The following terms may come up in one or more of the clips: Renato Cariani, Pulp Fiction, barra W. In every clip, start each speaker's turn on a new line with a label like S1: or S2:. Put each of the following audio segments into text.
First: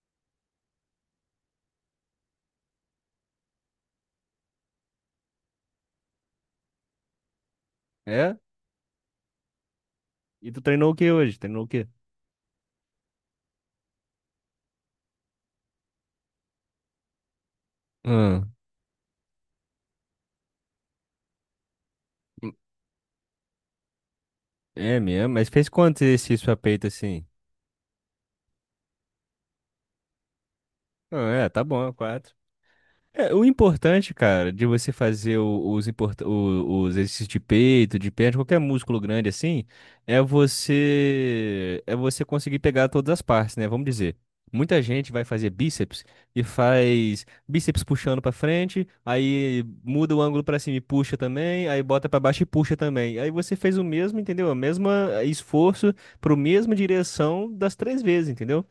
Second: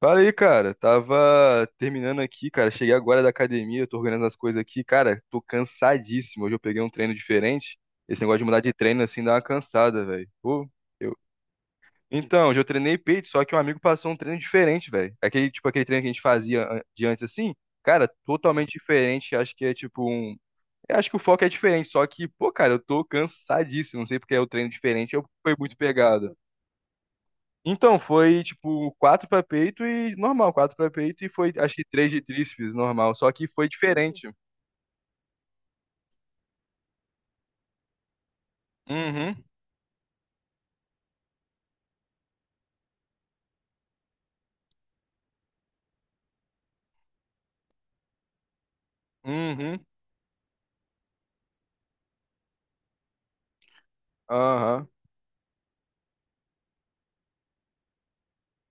S1: Fala aí, cara. Tava terminando aqui, cara. Cheguei agora da academia, tô organizando as coisas aqui. Cara, tô cansadíssimo. Hoje eu peguei um treino diferente. Esse
S2: É?
S1: negócio de mudar de treino assim dá uma cansada, velho.
S2: E tu
S1: Pô,
S2: treinou o que
S1: eu.
S2: hoje? Treinou o quê?
S1: Então, hoje eu treinei peito, só que um amigo passou um treino diferente, velho. Aquele, tipo, aquele treino que a gente fazia de antes assim, cara,
S2: Hum,
S1: totalmente diferente. Acho que é tipo um. Eu acho que o foco é diferente, só que, pô, cara, eu tô cansadíssimo. Não sei porque é o treino
S2: é
S1: diferente, eu
S2: mesmo? Mas
S1: fui
S2: fez
S1: muito
S2: quantos
S1: pegado.
S2: exercícios a peito assim?
S1: Então, foi tipo quatro para peito e normal, quatro para
S2: Ah,
S1: peito e
S2: é,
S1: foi
S2: tá
S1: acho que
S2: bom,
S1: três de
S2: quatro.
S1: tríceps normal, só
S2: É, o
S1: que foi
S2: importante,
S1: diferente.
S2: cara, de você fazer os exercícios de peito, de perna, de qualquer músculo grande
S1: Uhum,
S2: assim, é você conseguir pegar todas as partes, né? Vamos dizer, muita gente vai fazer bíceps e faz bíceps puxando pra frente, aí
S1: uhum,
S2: muda o ângulo pra cima e puxa também, aí bota pra baixo e puxa também. Aí você fez o mesmo, entendeu? O
S1: aham.
S2: mesmo esforço pro mesma direção das 3 vezes, entendeu?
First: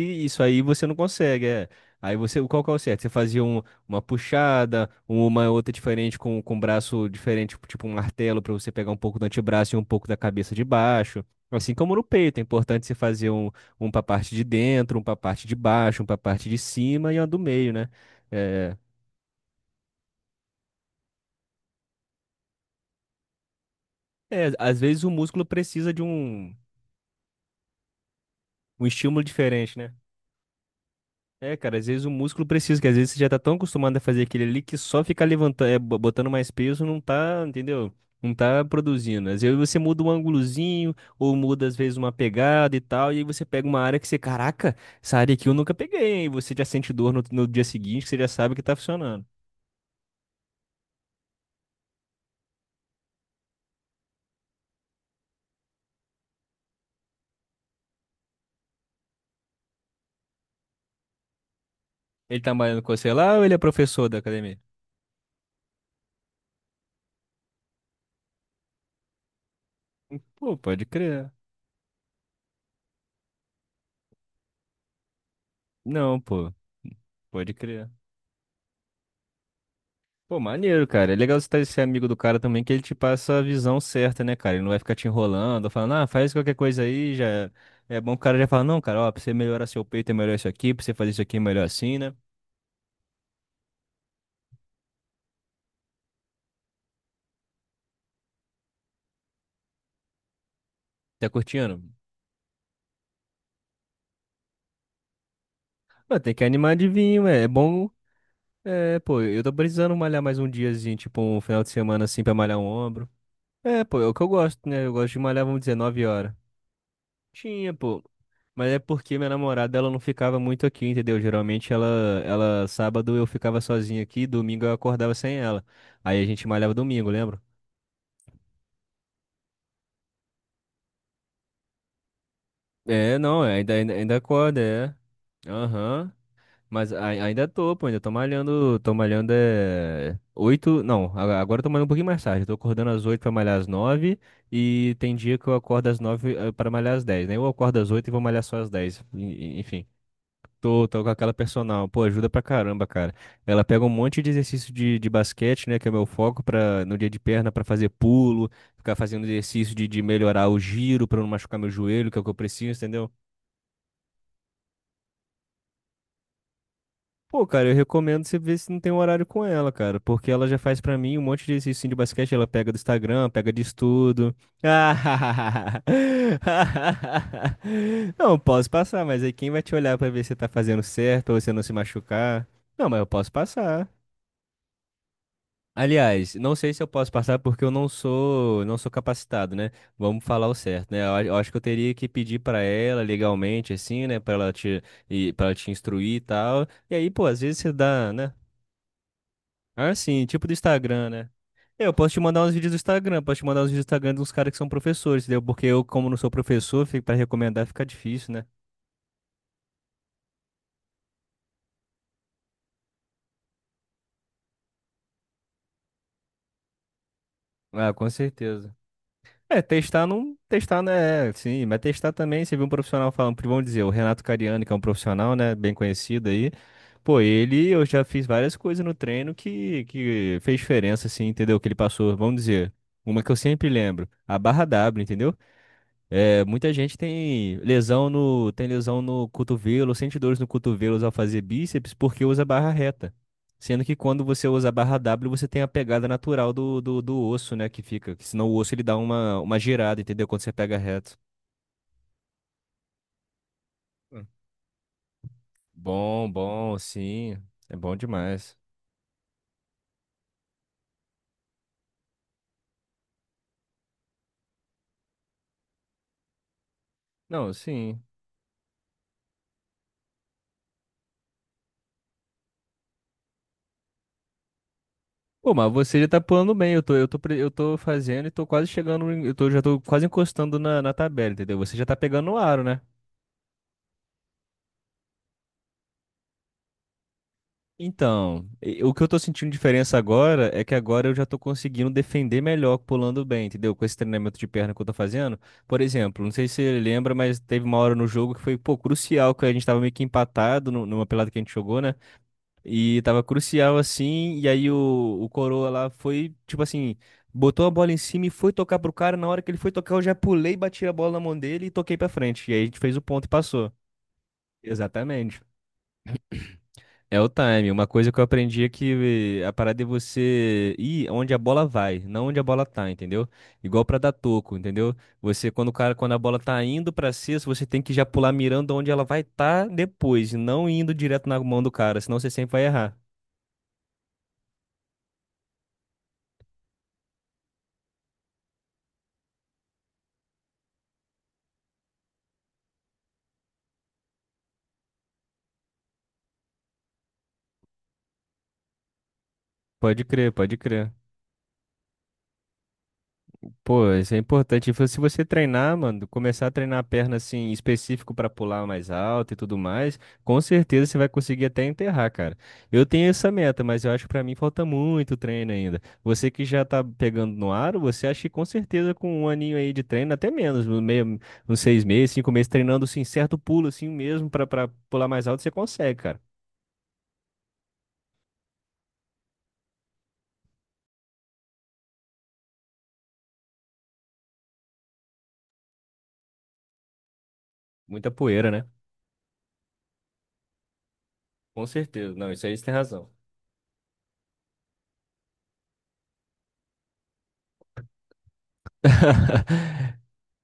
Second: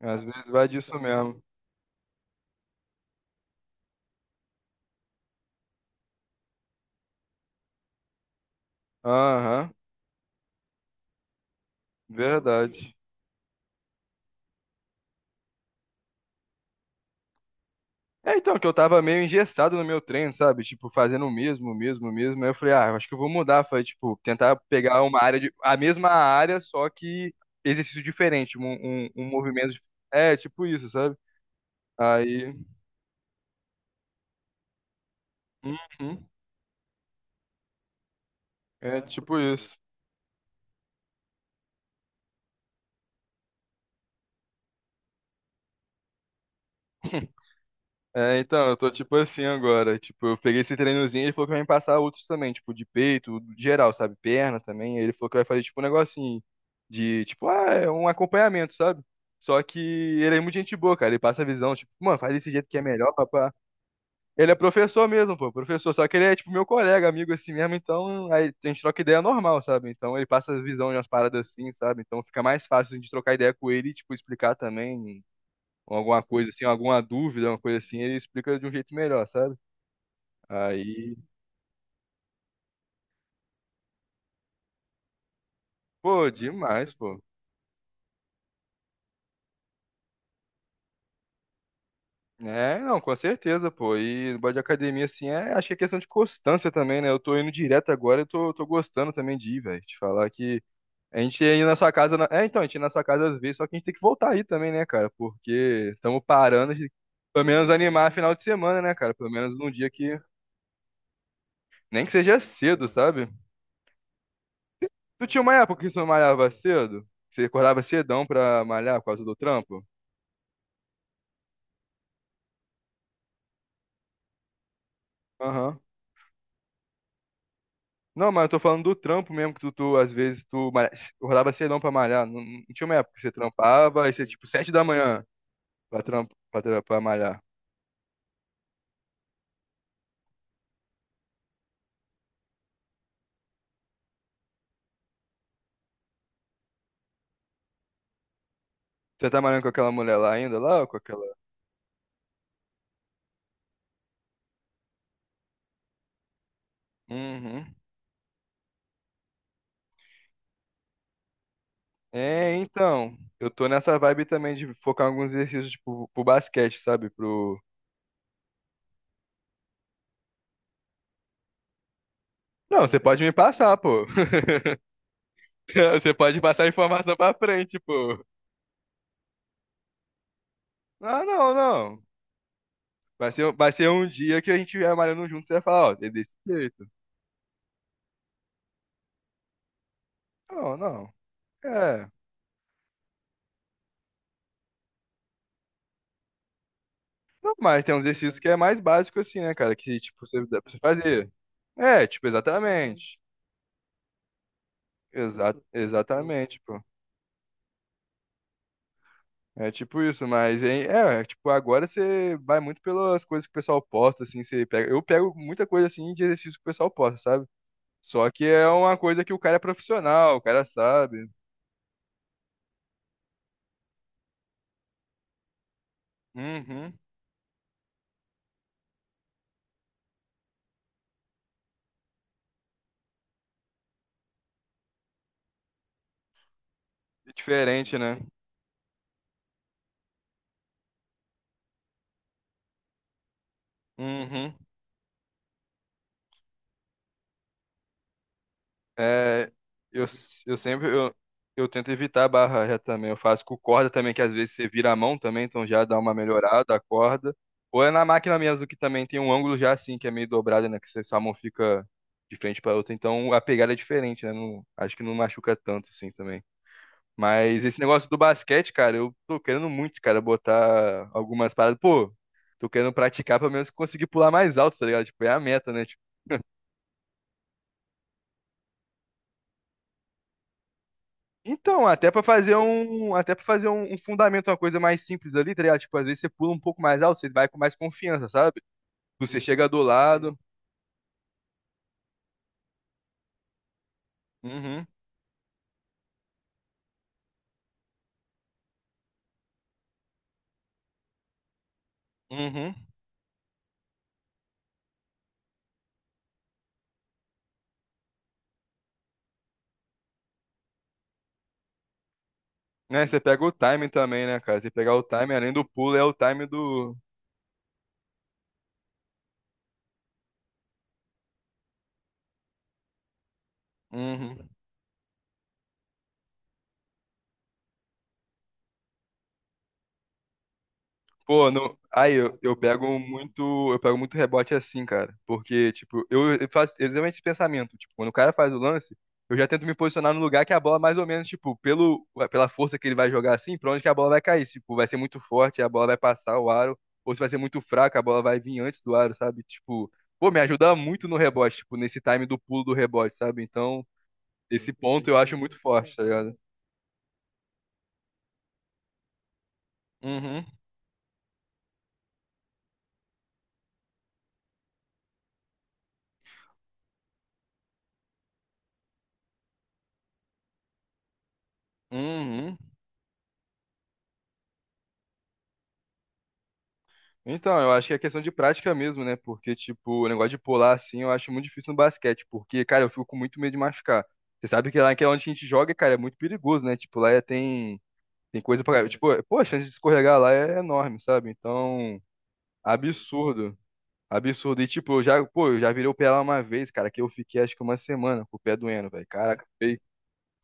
S1: Às
S2: isso
S1: vezes
S2: aí
S1: vai
S2: você não
S1: disso mesmo.
S2: consegue, é. Aí você, qual que é o certo? Você fazia uma puxada, uma é outra diferente com um braço diferente, tipo um martelo para você pegar um pouco do
S1: Aham,
S2: antebraço e um pouco da cabeça de baixo. Assim como no peito, é importante você
S1: verdade.
S2: fazer um para a parte de dentro, um para a parte de baixo, um para a parte de cima e um do meio, né?
S1: É então que eu
S2: É,
S1: tava meio engessado no meu treino, sabe? Tipo, fazendo o mesmo, o mesmo, o mesmo. Aí eu falei, ah, acho que eu vou mudar. Foi tipo,
S2: é,
S1: tentar
S2: às
S1: pegar
S2: vezes o
S1: uma área
S2: músculo
S1: de, a
S2: precisa de
S1: mesma
S2: um,
S1: área, só que exercício diferente, um,
S2: um
S1: um,
S2: estímulo
S1: um movimento,
S2: diferente, né?
S1: é tipo isso, sabe?
S2: É, cara, às vezes o músculo
S1: Aí,
S2: precisa, que às vezes você já tá tão acostumado a fazer aquele ali que só ficar levantando,
S1: uhum,
S2: botando mais peso não tá, entendeu? Não tá
S1: é
S2: produzindo.
S1: tipo
S2: Às vezes
S1: isso.
S2: você muda um ângulozinho, ou muda às vezes uma pegada e tal, e aí você pega uma área que você, caraca, essa área aqui eu nunca peguei, hein? E você já sente dor no dia seguinte, que você já
S1: É,
S2: sabe que
S1: então,
S2: tá
S1: eu tô tipo
S2: funcionando.
S1: assim agora. Tipo, eu peguei esse treinozinho e ele falou que vai me passar outros também, tipo, de peito, geral, sabe? Perna também. Aí ele falou que vai fazer tipo um negocinho de, tipo, ah, é um acompanhamento, sabe? Só que ele é muito gente boa, cara. Ele passa a visão, tipo, mano, faz
S2: Ele
S1: desse
S2: tá
S1: jeito que
S2: malhando
S1: é
S2: com você
S1: melhor,
S2: lá ou
S1: papá.
S2: ele é professor da
S1: Ele é
S2: academia?
S1: professor mesmo, pô, professor. Só que ele é, tipo, meu colega, amigo assim mesmo. Então, aí a gente troca ideia normal, sabe? Então, ele passa
S2: Pô,
S1: a
S2: pode
S1: visão de umas
S2: crer.
S1: paradas assim, sabe? Então, fica mais fácil de trocar ideia com ele e, tipo, explicar também ou
S2: Não,
S1: alguma coisa
S2: pô,
S1: assim, alguma dúvida,
S2: pode
S1: uma coisa
S2: crer.
S1: assim, ele explica de um jeito melhor, sabe?
S2: Pô, maneiro, cara.
S1: Aí,
S2: É legal você estar esse amigo do cara também, que ele te passa a visão certa, né, cara? Ele não vai ficar te enrolando, falando, ah,
S1: pô,
S2: faz qualquer coisa
S1: demais,
S2: aí,
S1: pô.
S2: já. É bom que o cara já fala, não, cara, ó, pra você melhorar seu peito é melhor isso aqui, pra você fazer isso aqui é melhor assim, né?
S1: É, não, com certeza, pô. E no bode de academia, assim, é, acho que é questão de constância também, né? Eu tô indo direto agora, eu tô gostando também de ir, velho. Te falar que a
S2: Tá
S1: gente ia ir na
S2: curtindo?
S1: sua casa. É, então, a gente ia na sua casa às vezes, só que a gente tem que voltar aí também, né, cara? Porque
S2: Mano,
S1: estamos
S2: tem que
S1: parando
S2: animar de
S1: de
S2: vinho ué.
S1: pelo
S2: É
S1: menos
S2: bom.
S1: animar final de semana, né,
S2: É,
S1: cara?
S2: pô,
S1: Pelo
S2: eu tô
S1: menos num dia
S2: precisando
S1: que.
S2: malhar mais um diazinho, tipo um final de semana
S1: Nem que
S2: assim pra
S1: seja
S2: malhar um
S1: cedo,
S2: ombro.
S1: sabe?
S2: É, pô, é o que eu gosto, né? Eu gosto de
S1: Tu tinha
S2: malhar,
S1: uma
S2: vamos dizer,
S1: época que você
S2: 9
S1: não
S2: horas.
S1: malhava cedo? Você
S2: Tinha,
S1: acordava
S2: pô.
S1: cedão pra
S2: Mas é
S1: malhar por
S2: porque
S1: causa
S2: minha
S1: do
S2: namorada,
S1: trampo?
S2: ela não ficava muito aqui, entendeu? Geralmente ela, sábado eu ficava sozinho aqui, domingo eu acordava sem ela.
S1: Aham.
S2: Aí a gente malhava domingo, lembra?
S1: Não, mas eu tô falando do trampo mesmo, que tu, às vezes acordava cedão pra malhar. Não, não tinha uma época
S2: É,
S1: que você
S2: não, é, ainda, ainda,
S1: trampava, aí
S2: ainda
S1: você, tipo,
S2: acorda,
S1: sete da
S2: é.
S1: manhã pra,
S2: Aham.
S1: trampo, pra, tra-
S2: Mas
S1: pra malhar.
S2: ainda tô, pô, ainda tô malhando é oito, não, agora eu tô malhando um pouquinho mais tarde, eu tô acordando às 8 pra malhar às 9 e tem dia que eu acordo às 9 pra malhar às 10, né? Eu acordo às 8 e vou malhar só às 10,
S1: Você tá malhando com
S2: enfim.
S1: aquela mulher lá ainda, lá,
S2: Tô,
S1: com
S2: tô com aquela
S1: aquela...
S2: personal. Pô, ajuda pra caramba, cara. Ela pega um monte de exercício de basquete, né? Que é meu foco pra, no dia de perna pra
S1: Uhum.
S2: fazer pulo, ficar fazendo exercício de melhorar o giro pra não machucar meu joelho, que é o que eu
S1: É,
S2: preciso, entendeu?
S1: então, eu tô nessa vibe também de focar em alguns exercícios, tipo, pro basquete, sabe?
S2: Pô,
S1: Pro...
S2: cara, eu recomendo você ver se não tem um horário com ela, cara. Porque ela já faz pra mim um monte de exercício de basquete. Ela pega do
S1: Não, você pode
S2: Instagram,
S1: me
S2: pega de
S1: passar, pô.
S2: estudo.
S1: Você pode passar a informação pra
S2: Ah,
S1: frente, pô.
S2: não, posso passar, mas aí quem vai te olhar pra ver se você tá fazendo certo ou você
S1: Não,
S2: não se
S1: não.
S2: machucar? Não, mas eu posso
S1: Vai ser,
S2: passar.
S1: um dia que a gente vier malhando junto, e você vai falar, ó, é
S2: Aliás,
S1: desse
S2: não sei se
S1: jeito.
S2: eu posso passar porque eu não sou, não sou capacitado, né? Vamos falar o
S1: Não,
S2: certo, né?
S1: não.
S2: Eu acho que eu teria que
S1: É.
S2: pedir pra ela legalmente, assim, né? Pra ela te, e para te instruir e tal. E aí, pô, às
S1: Não,
S2: vezes você
S1: mas tem uns
S2: dá, né?
S1: exercícios que é mais básico assim, né, cara?
S2: Ah,
S1: Que,
S2: sim,
S1: tipo, você
S2: tipo do
S1: dá pra você
S2: Instagram, né?
S1: fazer.
S2: Eu
S1: É,
S2: posso te
S1: tipo,
S2: mandar uns vídeos do
S1: exatamente.
S2: Instagram, posso te mandar uns vídeos do Instagram de uns caras que são professores, entendeu?
S1: Exa
S2: Porque eu, como não sou
S1: exatamente, pô.
S2: professor, fica para recomendar fica difícil, né?
S1: É tipo isso, mas hein, tipo, agora você vai muito pelas coisas que o pessoal posta, assim, você pega. Eu pego muita coisa assim de exercício que o pessoal posta, sabe?
S2: Ah, com
S1: Só que é
S2: certeza.
S1: uma coisa que o cara é
S2: É, testar
S1: profissional,
S2: não.
S1: o cara
S2: Testar,
S1: sabe.
S2: né? Sim, mas testar também. Você viu um profissional falando, vamos dizer, o Renato Cariani, que é um profissional, né? Bem conhecido aí.
S1: Uhum.
S2: Pô, ele, eu já fiz várias coisas no treino que fez diferença, assim, entendeu? Que ele passou, vamos dizer. Uma que eu sempre lembro, a barra W, entendeu? É, muita gente
S1: É
S2: tem
S1: diferente,
S2: lesão
S1: né?
S2: no cotovelo, sente dores no cotovelo ao fazer bíceps porque usa barra reta. Sendo que quando você
S1: Uhum.
S2: usa a barra W, você tem a pegada natural do osso, né? Que fica. Que senão o osso ele dá uma,
S1: É,
S2: uma girada,
S1: eu,
S2: entendeu? Quando você
S1: eu
S2: pega
S1: sempre eu,
S2: reto.
S1: eu tento evitar a barra reta também. Eu faço com corda também, que
S2: Hum.
S1: às vezes você vira a mão também, então já dá uma
S2: Bom,
S1: melhorada
S2: bom,
S1: a corda.
S2: sim. É
S1: Ou é
S2: bom
S1: na máquina
S2: demais.
S1: mesmo que também tem um ângulo já assim, que é meio dobrado, né? Que sua mão fica de frente para outra. Então a pegada é diferente, né? Não, acho que não machuca tanto assim também.
S2: Não,
S1: Mas esse
S2: sim.
S1: negócio do basquete, cara, eu tô querendo muito, cara, botar algumas paradas. Pô, tô querendo praticar pelo menos conseguir pular mais alto, tá ligado? Tipo, é a
S2: Pô,
S1: meta,
S2: mas
S1: né?
S2: você já tá pulando bem. Eu tô fazendo e tô quase chegando. Já tô quase encostando na tabela, entendeu? Você já
S1: Então,
S2: tá
S1: até pra
S2: pegando o
S1: fazer
S2: aro, né?
S1: um, até para fazer um, um fundamento, uma coisa mais simples ali, tá ligado? Tipo, às vezes você pula um pouco mais alto, você vai com mais confiança,
S2: Então,
S1: sabe?
S2: o que eu tô
S1: Você
S2: sentindo
S1: chega do
S2: diferença
S1: lado.
S2: agora é que agora eu já tô conseguindo defender melhor pulando bem, entendeu? Com esse treinamento de perna que eu
S1: Uhum,
S2: tô fazendo. Por exemplo, não sei se você lembra, mas teve uma hora no jogo que foi, pô, crucial, que a gente tava meio que empatado numa pelada que a gente jogou, né?
S1: uhum.
S2: E tava crucial assim, e aí o Coroa lá foi, tipo assim, botou a bola em cima e foi tocar pro cara. Na hora que ele foi tocar, eu já pulei, bati a bola na mão dele e toquei pra frente. E aí a gente fez o
S1: Né? Você
S2: ponto e
S1: pega o
S2: passou.
S1: time também, né, cara? Você pegar o time,
S2: Exatamente.
S1: além do pulo, é o time do.
S2: É o time. Uma coisa que eu aprendi é que a parada é você ir onde a bola vai, não onde a bola tá, entendeu? Igual pra dar
S1: Uhum.
S2: toco, entendeu? Você, quando o cara, quando a bola tá indo pra cesta, você tem que já pular mirando onde ela vai estar depois, e não indo direto na
S1: Pô,
S2: mão do
S1: não...
S2: cara,
S1: aí
S2: senão você
S1: eu,
S2: sempre
S1: eu
S2: vai errar.
S1: pego muito, eu pego muito rebote assim, cara, porque tipo, eu faço exatamente esse pensamento, tipo, quando o cara faz o lance, eu já tento me posicionar no lugar que a bola mais ou menos, tipo, pelo pela força que ele vai jogar assim, pra onde que a bola vai cair, se, tipo, vai ser muito forte, a bola vai passar o aro, ou se vai ser muito fraca, a bola vai vir antes do aro, sabe? Tipo,
S2: Pode
S1: pô,
S2: crer,
S1: me
S2: pode
S1: ajuda
S2: crer.
S1: muito no rebote, tipo, nesse time do pulo do rebote, sabe? Então,
S2: Pô, isso é importante.
S1: esse
S2: Tipo, se
S1: ponto eu
S2: você
S1: acho muito
S2: treinar,
S1: forte, tá
S2: mano,
S1: ligado?
S2: começar a treinar a perna assim, específico pra pular mais alto e tudo mais, com
S1: Uhum,
S2: certeza você vai conseguir até enterrar, cara. Eu tenho essa meta, mas eu acho que pra mim falta muito treino ainda. Você que já tá pegando no aro, você acha que com certeza com um aninho aí de treino, até menos, no meio, uns 6 meses, 5 meses,
S1: uhum.
S2: treinando assim, certo pulo assim mesmo pra pular mais alto, você consegue, cara.
S1: Então, eu acho que é questão de prática mesmo, né? Porque, tipo, o negócio de pular assim, eu acho muito difícil no basquete, porque, cara, eu fico com muito medo de machucar. Você sabe que lá que é onde a gente joga, cara, é muito perigoso, né? Tipo, lá tem,
S2: Muita
S1: tem
S2: poeira,
S1: coisa
S2: né?
S1: pra. Tipo, pô, a chance de escorregar lá é enorme, sabe?
S2: Com
S1: Então,
S2: certeza. Não, isso aí você tem razão.
S1: absurdo. Absurdo. E, tipo, eu já virei o pé lá uma vez, cara, que eu fiquei acho que uma semana com o pé doendo, velho. Caraca, foi,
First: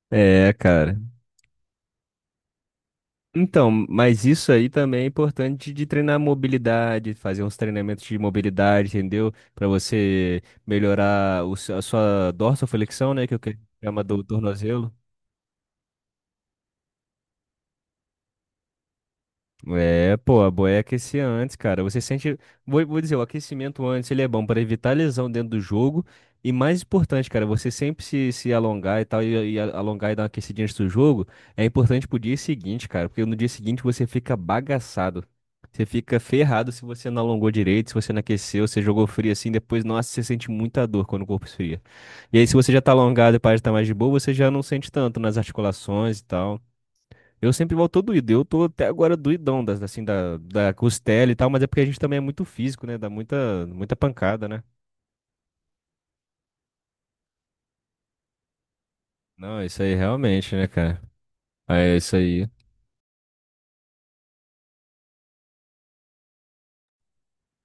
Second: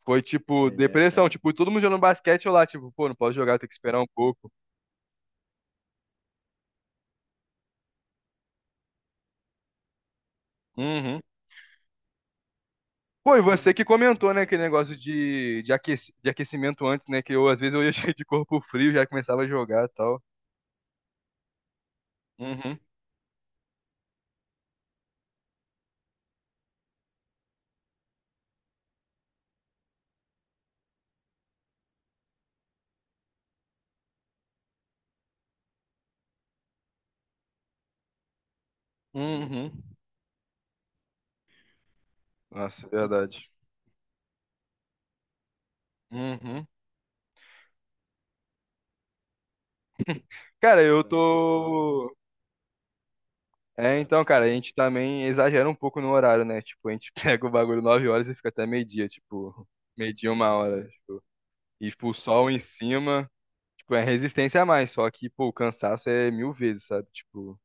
S1: foi,
S2: É,
S1: tipo, pois é,
S2: cara.
S1: depressão, cara. Tipo, todo mundo jogando basquete, eu lá, tipo, pô, não posso jogar, tenho
S2: Então,
S1: que esperar um
S2: mas isso
S1: pouco.
S2: aí também é importante de treinar mobilidade, fazer uns treinamentos de mobilidade, entendeu? Para você
S1: Uhum.
S2: melhorar o a sua dorsoflexão, né, que é
S1: Pô,
S2: o
S1: e
S2: que
S1: você que
S2: chama do
S1: comentou, né, aquele
S2: tornozelo.
S1: negócio de aquecimento antes, né, que eu às vezes eu ia cheio de corpo frio, já começava a jogar e
S2: É,
S1: tal.
S2: pô, a boia é aquecer antes, cara. Você sente.
S1: Uhum,
S2: Vou dizer, o aquecimento antes ele é bom para evitar lesão dentro do jogo. E mais importante, cara, você sempre se alongar e tal, alongar e dar uma aquecidinha antes do jogo, é importante pro dia seguinte, cara. Porque no dia seguinte você fica bagaçado. Você fica ferrado se você não alongou direito, se você não aqueceu, você jogou frio assim,
S1: uhum.
S2: depois, nossa, você sente muita dor quando o corpo esfria. E aí, se você já
S1: Nossa,
S2: tá
S1: é
S2: alongado e
S1: verdade.
S2: parece estar mais de boa, você já não sente tanto nas articulações e tal.
S1: Uhum.
S2: Eu sempre volto todo doído. Eu tô até agora doidão, assim, da
S1: Cara, eu
S2: costela e tal, mas é porque a gente
S1: tô...
S2: também é muito físico, né? Dá muita, muita
S1: É, então, cara,
S2: pancada,
S1: a
S2: né?
S1: gente também exagera um pouco no horário, né? Tipo, a gente pega o bagulho 9 horas e fica até meio-dia,
S2: Não,
S1: tipo,
S2: isso aí
S1: meio-dia, uma
S2: realmente, né,
S1: hora.
S2: cara?
S1: E,
S2: É
S1: tipo, o
S2: isso aí.
S1: sol em cima, tipo, é resistência a mais, só que, pô, o cansaço é mil vezes, sabe? Tipo,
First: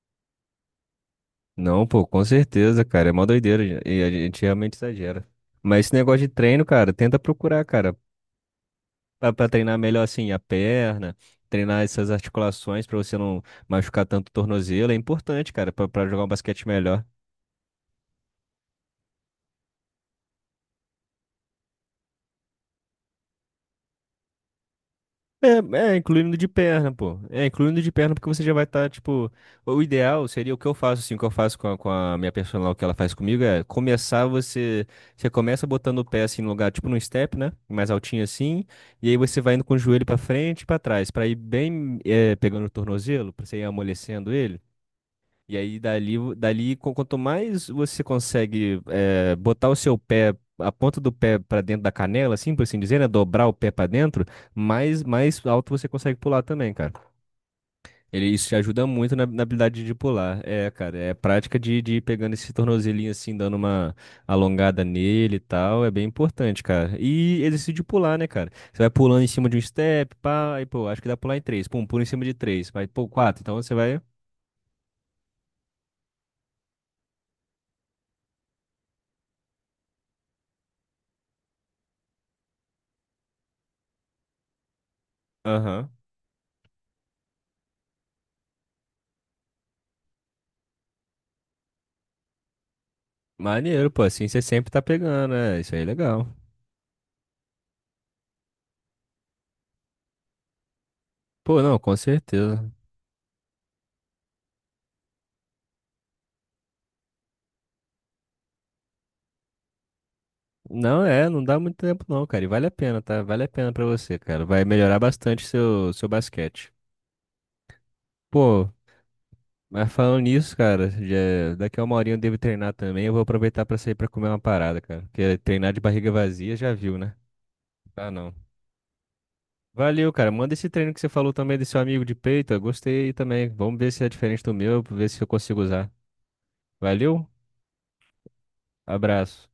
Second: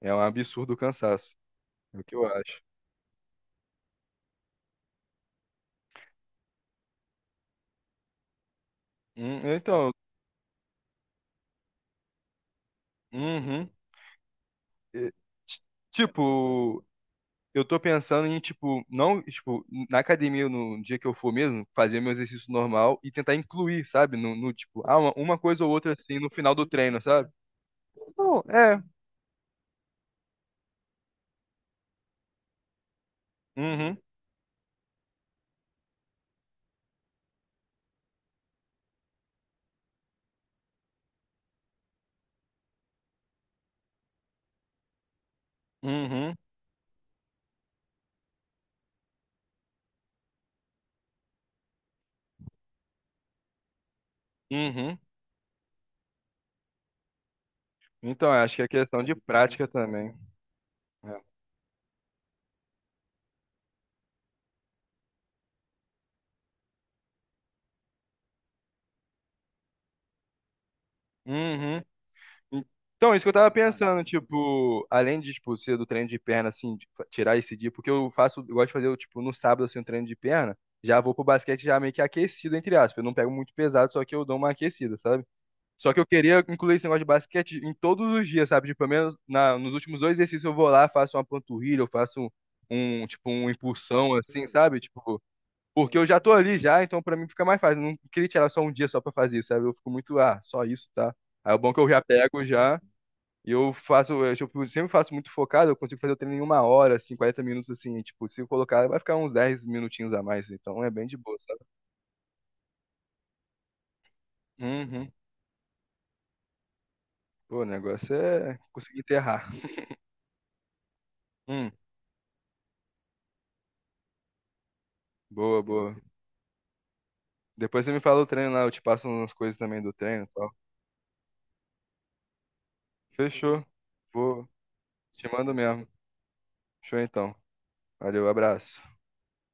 S1: é um absurdo o cansaço,
S2: Não,
S1: é o
S2: pô,
S1: que
S2: com
S1: eu acho.
S2: certeza, cara. É mó doideira, gente. E a gente realmente exagera. Mas esse negócio de treino, cara, tenta procurar, cara, pra, pra treinar
S1: Então,
S2: melhor, assim, a perna, treinar essas articulações pra você não
S1: uhum.
S2: machucar tanto o tornozelo. É
S1: eh,
S2: importante, cara, pra jogar um basquete
S1: Tipo,
S2: melhor.
S1: eu tô pensando em, tipo, não, tipo, na academia, no dia que eu for mesmo, fazer meu exercício normal e tentar incluir, sabe? No, tipo, ah, uma
S2: É,
S1: coisa ou outra
S2: é,
S1: assim no
S2: incluindo de
S1: final do
S2: perna,
S1: treino,
S2: pô.
S1: sabe?
S2: É, incluindo de perna, porque
S1: Não,
S2: você já vai
S1: é.
S2: estar, tipo. O ideal seria o que eu faço, assim, o que eu faço com a minha personal, o que ela faz comigo, é
S1: Uhum,
S2: começar você. Você começa botando o pé, assim, no lugar, tipo num step, né? Mais altinho, assim. E aí você vai indo com o joelho pra frente e pra trás, pra ir bem, é, pegando o tornozelo, pra você ir amolecendo ele. E aí,
S1: uhum,
S2: quanto mais você consegue botar o seu pé, a ponta do pé para dentro da canela, assim, por assim dizer, né? Dobrar o pé para dentro,
S1: uhum.
S2: mais alto você consegue pular também, cara. Ele,
S1: Então,
S2: isso te
S1: acho que é
S2: ajuda
S1: questão
S2: muito
S1: de
S2: na
S1: prática
S2: habilidade de
S1: também.
S2: pular. É, cara, é
S1: É.
S2: prática de ir pegando esse tornozelinho assim, dando uma alongada nele e tal. É bem importante, cara. E exercício de pular, né, cara? Você vai pulando em cima de um step, pá, aí, pô, acho que dá pra pular em três.
S1: Uhum.
S2: Pum, pula em cima de três. Vai, pô,
S1: Então, isso que eu
S2: quatro.
S1: tava
S2: Então você vai.
S1: pensando, tipo, além de, tipo, ser do treino de perna, assim, de tirar esse dia, porque eu faço, eu gosto de fazer, tipo, no sábado, assim, um treino de perna, já vou pro basquete já meio que aquecido, entre aspas, eu não pego muito pesado, só que eu dou uma aquecida, sabe?
S2: Aham.
S1: Só que eu queria incluir esse negócio de basquete em todos os dias, sabe? Tipo, pelo menos nos últimos dois exercícios eu vou lá, faço uma panturrilha, eu faço tipo, uma
S2: Maneiro, pô,
S1: impulsão,
S2: assim você
S1: assim,
S2: sempre
S1: sabe?
S2: tá
S1: Tipo,
S2: pegando, né? Isso aí é
S1: porque eu já
S2: legal.
S1: tô ali já, então pra mim fica mais fácil, eu não queria tirar só um dia só pra fazer, sabe? Eu fico muito, ah, só isso, tá? Aí é
S2: Pô,
S1: bom é
S2: não,
S1: que eu
S2: com
S1: já pego
S2: certeza.
S1: já. E eu faço, eu tipo, sempre faço muito focado, eu consigo fazer o treino em uma hora, assim, 40 minutos, assim, e, tipo, se eu colocar, vai ficar uns 10 minutinhos a mais, então é
S2: Não
S1: bem de
S2: é,
S1: boa,
S2: não dá
S1: sabe?
S2: muito tempo não, cara. E vale a pena, tá? Vale a pena pra você, cara. Vai melhorar
S1: Uhum.
S2: bastante seu basquete.
S1: Pô, o negócio é
S2: Pô,
S1: conseguir enterrar.
S2: mas falando nisso, cara,
S1: Hum,
S2: daqui a uma horinha eu devo treinar também. Eu vou aproveitar pra sair pra comer uma parada, cara. Porque
S1: boa,
S2: treinar de
S1: boa.
S2: barriga vazia já viu, né?
S1: Depois você me
S2: Ah,
S1: fala o
S2: não.
S1: treino lá, eu te passo umas coisas também do
S2: Valeu,
S1: treino e
S2: cara. Manda
S1: tal.
S2: esse treino que você falou também desse seu amigo de peito. Eu gostei aí também.
S1: Fechou.
S2: Vamos ver se é diferente
S1: Vou,
S2: do meu, ver se eu
S1: Te mando
S2: consigo
S1: mesmo.
S2: usar.
S1: Show
S2: Valeu,
S1: então. Valeu, abraço.
S2: abraço.